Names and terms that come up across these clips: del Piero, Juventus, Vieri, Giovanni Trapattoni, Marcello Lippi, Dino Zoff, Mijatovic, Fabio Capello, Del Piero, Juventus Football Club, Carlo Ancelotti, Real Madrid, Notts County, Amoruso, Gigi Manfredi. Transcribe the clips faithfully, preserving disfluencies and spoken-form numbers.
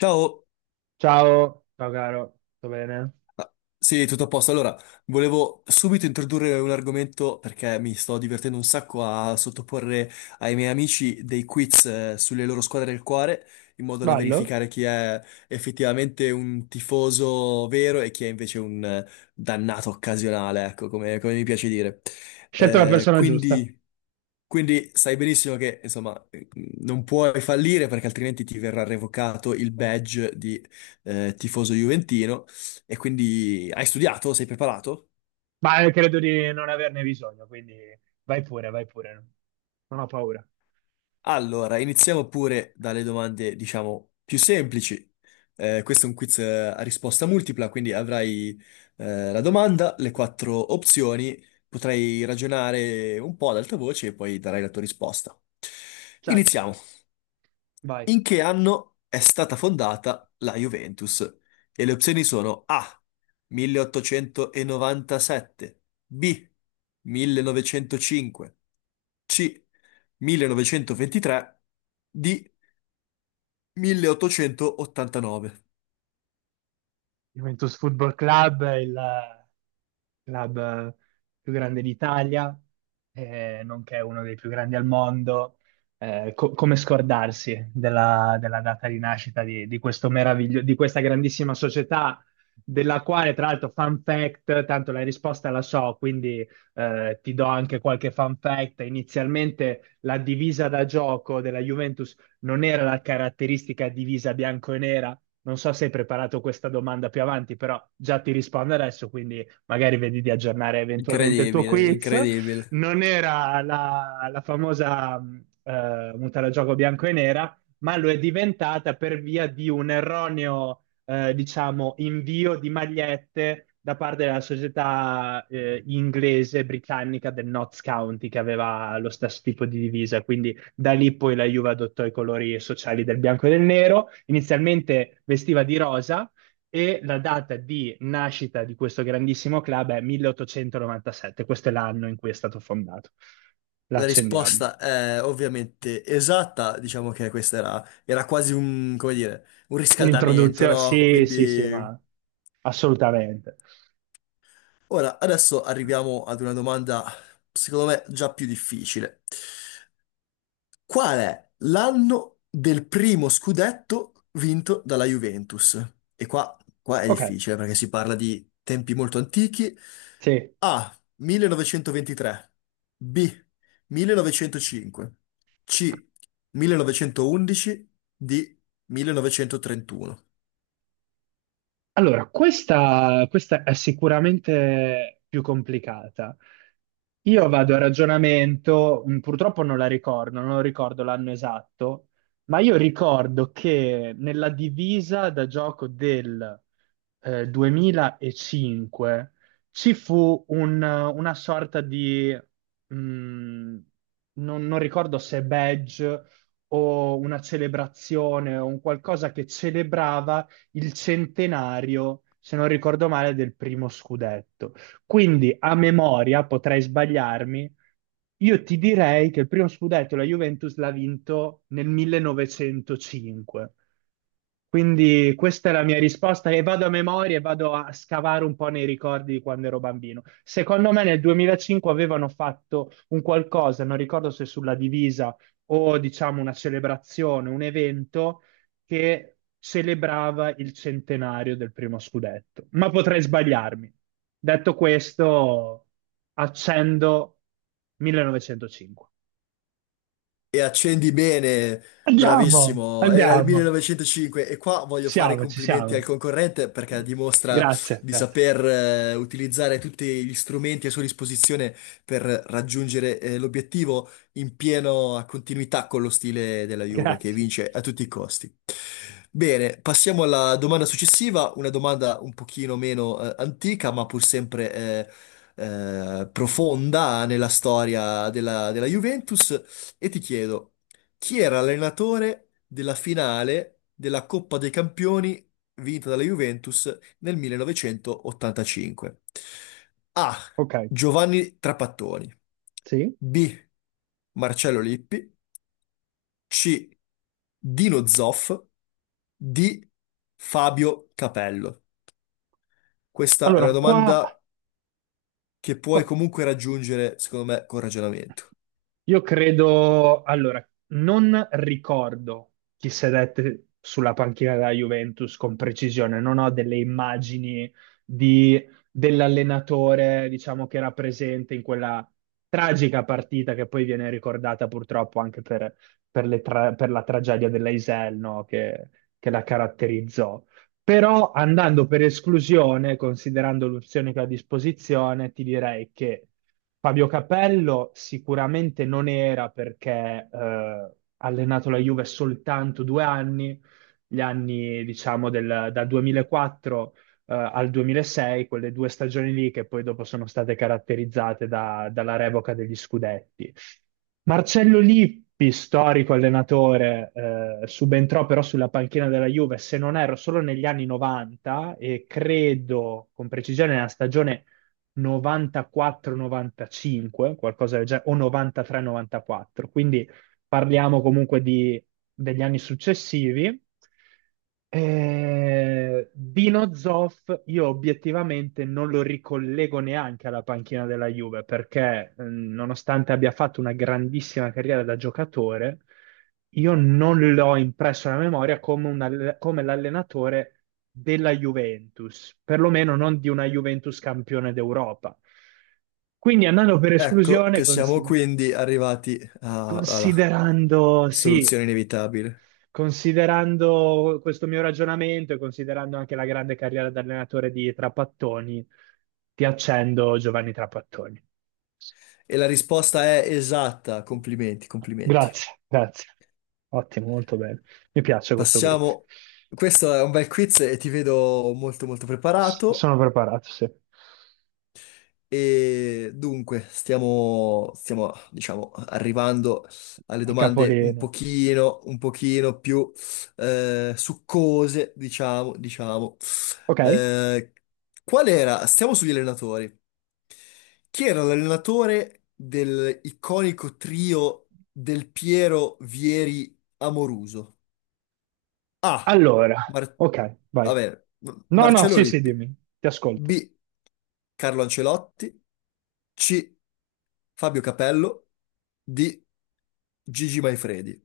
Ciao. Ciao, ciao caro, tutto bene? Ah, sì, tutto a posto. Allora, volevo subito introdurre un argomento perché mi sto divertendo un sacco a sottoporre ai miei amici dei quiz eh, sulle loro squadre del cuore, in modo da Ballo? verificare chi è effettivamente un tifoso vero e chi è invece un eh, dannato occasionale, ecco, come, come mi piace dire. Scelto la Eh, persona giusta, quindi... Quindi sai benissimo che, insomma, eh, non puoi fallire perché altrimenti ti verrà revocato il badge di eh, tifoso juventino e quindi hai studiato? Sei preparato? ma eh, credo di non averne bisogno, quindi vai pure, vai pure, non ho paura. Allora, iniziamo pure dalle domande, diciamo, più semplici. Eh, questo è un quiz eh, a risposta multipla, quindi avrai eh, la domanda, le quattro opzioni, potrai ragionare un po' ad alta voce e poi darai la tua risposta. Certo, Iniziamo. vai. In che anno è stata fondata la Juventus? E le opzioni sono A. milleottocentonovantasette, B. millenovecentocinque, C. millenovecentoventitré, D. milleottocentoottantanove. Juventus Football Club, il club più grande d'Italia, eh, nonché uno dei più grandi al mondo. Eh, co- come scordarsi della, della data di nascita di, di questo meraviglio- di questa grandissima società, della quale, tra l'altro, fun fact, tanto la risposta la so, quindi eh, ti do anche qualche fun fact. Inizialmente la divisa da gioco della Juventus non era la caratteristica divisa bianco e nera, non so se hai preparato questa domanda più avanti, però già ti rispondo adesso, quindi magari vedi di aggiornare eventualmente il tuo Incredibile, quiz. incredibile. Non era la, la famosa mh, eh, muta da gioco bianco e nera, ma lo è diventata per via di un erroneo, eh, diciamo, invio di magliette da parte della società eh, inglese britannica del Notts County, che aveva lo stesso tipo di divisa. Quindi da lì poi la Juve adottò i colori sociali del bianco e del nero, inizialmente vestiva di rosa e la data di nascita di questo grandissimo club è milleottocentonovantasette, questo è l'anno in cui è stato fondato. La La accendiamo. risposta è ovviamente esatta, diciamo che questa era, era quasi un, come dire, un riscaldamento, Un'introduzione? no? Sì, sì, sì, Quindi... ma assolutamente. Ora, adesso arriviamo ad una domanda, secondo me, già più difficile. Qual è l'anno del primo scudetto vinto dalla Juventus? E qua, qua è Ok, difficile perché si parla di tempi molto antichi. sì. A. millenovecentoventitré. B. millenovecentocinque. C. millenovecentoundici. D. millenovecentotrentuno. Allora, questa, questa è sicuramente più complicata. Io vado a ragionamento, mh, purtroppo non la ricordo, non ricordo l'anno esatto, ma io ricordo che nella divisa da gioco del eh, duemilacinque ci fu un- una sorta di, mh, non, non ricordo se badge o una celebrazione o un qualcosa che celebrava il centenario, se non ricordo male, del primo scudetto. Quindi a memoria, potrei sbagliarmi, io ti direi che il primo scudetto la Juventus l'ha vinto nel millenovecentocinque. Quindi questa è la mia risposta e vado a memoria e vado a scavare un po' nei ricordi di quando ero bambino. Secondo me nel duemilacinque avevano fatto un qualcosa, non ricordo se sulla divisa o diciamo una celebrazione, un evento che celebrava il centenario del primo scudetto, ma potrei sbagliarmi. Detto questo, accendo millenovecentocinque. E accendi bene, Andiamo, bravissimo. Era il andiamo. millenovecentocinque e qua Ci voglio fare i siamo, ci complimenti al siamo. concorrente perché dimostra Grazie, di grazie, saper eh, utilizzare tutti gli strumenti a sua disposizione per raggiungere eh, l'obiettivo in piena continuità con lo stile della Juve che grazie. vince a tutti i costi. Bene, passiamo alla domanda successiva, una domanda un pochino meno eh, antica, ma pur sempre eh, eh, profonda nella storia della della Juventus. E ti chiedo, chi era l'allenatore della finale della Coppa dei Campioni vinta dalla Juventus nel millenovecentoottantacinque? A. Ok, Giovanni Trapattoni. sì. B. Marcello Lippi. C. Dino Zoff. D. Fabio Capello. Questa è Allora, una qua, domanda che puoi qua- comunque raggiungere, secondo me, con ragionamento. io credo, allora, non ricordo chi sedette sulla panchina della Juventus con precisione, non ho delle immagini di- dell'allenatore, diciamo, che era presente in quella tragica partita che poi viene ricordata purtroppo anche per, per le tra- per la tragedia dell'Eisel, no? che che la caratterizzò. Però andando per esclusione, considerando l'opzione che ho a disposizione, ti direi che Fabio Capello sicuramente non era perché eh, ha allenato la Juve soltanto due anni, gli anni diciamo del, dal duemilaquattro eh, al duemilasei, quelle due stagioni lì che poi dopo sono state caratterizzate da- dalla revoca degli scudetti. Marcello Lippi, storico allenatore, eh, subentrò però sulla panchina della Juve, se non erro, solo negli anni novanta e credo con precisione nella stagione novantaquattro novantacinque, qualcosa del genere, o novantatré novantaquattro. Quindi parliamo comunque di- degli anni successivi. Eh, Dino Zoff io obiettivamente non lo ricollego neanche alla panchina della Juve perché eh, nonostante abbia fatto una grandissima carriera da giocatore, io non l'ho impresso nella memoria come, un alle- come l'allenatore della Juventus, perlomeno non di una Juventus campione d'Europa. Quindi andando per Ecco esclusione, che siamo consider- quindi arrivati a- alla considerando, sì, soluzione inevitabile. considerando questo mio ragionamento e considerando anche la grande carriera da allenatore di Trapattoni, ti accendo Giovanni Trapattoni. E la risposta è esatta. Complimenti, complimenti. Grazie, grazie. Ottimo, molto bene. Mi piace questo quiz. Passiamo. Questo è un bel quiz e ti vedo molto molto preparato. Sono preparato, sì. E dunque, stiamo, stiamo, diciamo, arrivando alle Al domande un capolinea. pochino, un pochino più eh, succose, diciamo, diciamo. Ok? Eh, qual era? Stiamo sugli allenatori. Chi era l'allenatore del iconico trio Del Piero, Vieri, Amoruso? A. Allora, Mar- ok, vai. vabbè, No, no, Marcello sì, sì, Lippi. dimmi, ti ascolto. B. Carlo Ancelotti. C. Fabio Capello. D. Gigi Manfredi.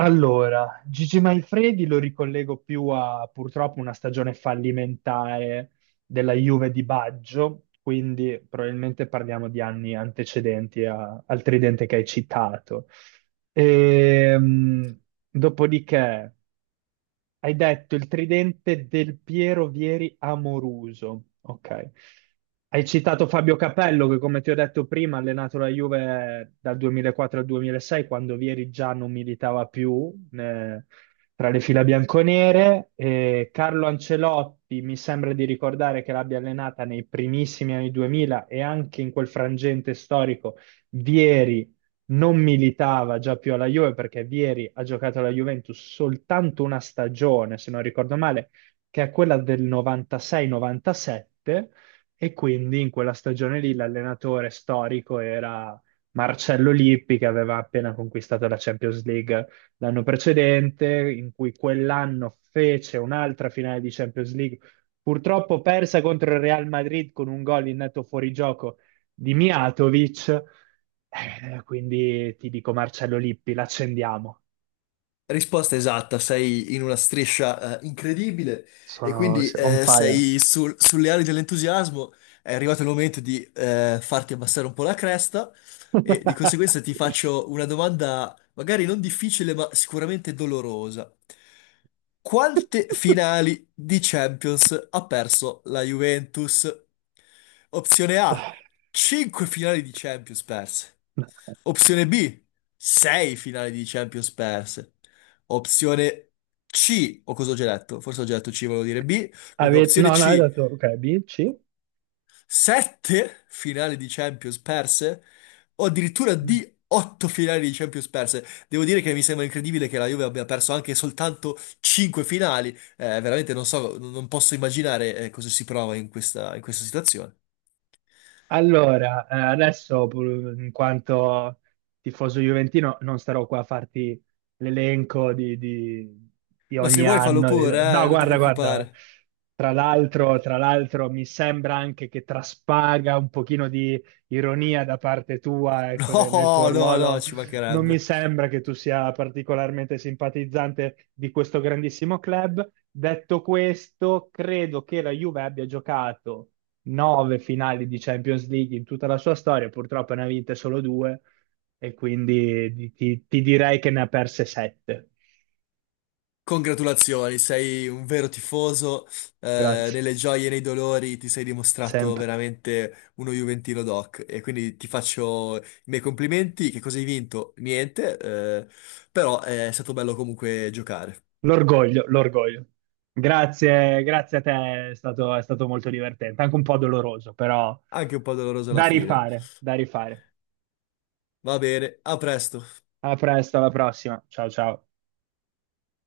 Allora, Gigi Manfredi lo ricollego più a purtroppo una stagione fallimentare della Juve di Baggio, quindi probabilmente parliamo di anni antecedenti a- al tridente che hai citato. Ehm, Dopodiché. Hai detto il tridente del Piero Vieri Amoruso. Ok. Hai citato Fabio Capello che, come ti ho detto prima, ha allenato la Juve dal duemilaquattro al duemilasei, quando Vieri già non militava più eh, tra le fila bianconere. E Carlo Ancelotti mi sembra di ricordare che l'abbia allenata nei primissimi anni duemila e anche in quel frangente storico Vieri non militava già più alla Juve perché Vieri ha giocato alla Juventus soltanto una stagione, se non ricordo male, che è quella del novantasei novantasette e quindi in quella stagione lì l'allenatore storico era Marcello Lippi che aveva appena conquistato la Champions League l'anno precedente, in cui quell'anno fece un'altra finale di Champions League. Purtroppo persa contro il Real Madrid con un gol in netto fuorigioco di Mijatovic. Eh, quindi ti dico Marcello Lippi, l'accendiamo. Risposta esatta, sei in una striscia eh, incredibile e Sono quindi on eh, fire. sei sul- sulle ali dell'entusiasmo, è arrivato il momento di eh, farti abbassare un po' la cresta e di conseguenza ti faccio una domanda magari non difficile ma sicuramente dolorosa. Quante finali di Champions ha perso la Juventus? Opzione A, cinque finali di Champions perse. Opzione B, sei finali di Champions perse. Opzione C, o cosa ho già detto? Forse ho già detto C, volevo dire B. Comunque, Ave- opzione No, no, hai C, dato, ok, B, C. sette finali di Champions perse, o addirittura D, otto finali di Champions perse. Devo dire che mi sembra incredibile che la Juve abbia perso anche soltanto cinque finali. Eh, veramente non so, non posso immaginare eh, cosa si prova in questa, in questa situazione. Allora, eh, adesso pur- in quanto tifoso juventino non starò qua a farti l'elenco di, di- di Ma se ogni vuoi fallo anno. pure, No, eh, non ti guarda, guarda, preoccupare. tra l'altro, tra l'altro mi sembra anche che traspaga un pochino di ironia da parte tua, ecco, de- nel tuo No, no, no, ruolo. ci Non mi mancherebbe. sembra che tu sia particolarmente simpatizzante di questo grandissimo club. Detto questo, credo che la Juve abbia giocato nove finali di Champions League in tutta la sua storia, purtroppo ne ha vinte solo due e quindi di- ti, ti direi che ne ha perse sette. Congratulazioni, sei un vero tifoso, eh, Grazie, nelle gioie e nei dolori ti sei dimostrato sempre. veramente uno Juventino doc e quindi ti faccio i miei complimenti, che cosa hai vinto? Niente, eh, però è stato bello comunque giocare, L'orgoglio, l'orgoglio. Grazie, grazie a te, è stato, è stato molto divertente, anche un po' doloroso, però anche un po' doloroso alla da fine. rifare, da rifare. Va bene, a presto. A presto, alla prossima. Ciao ciao.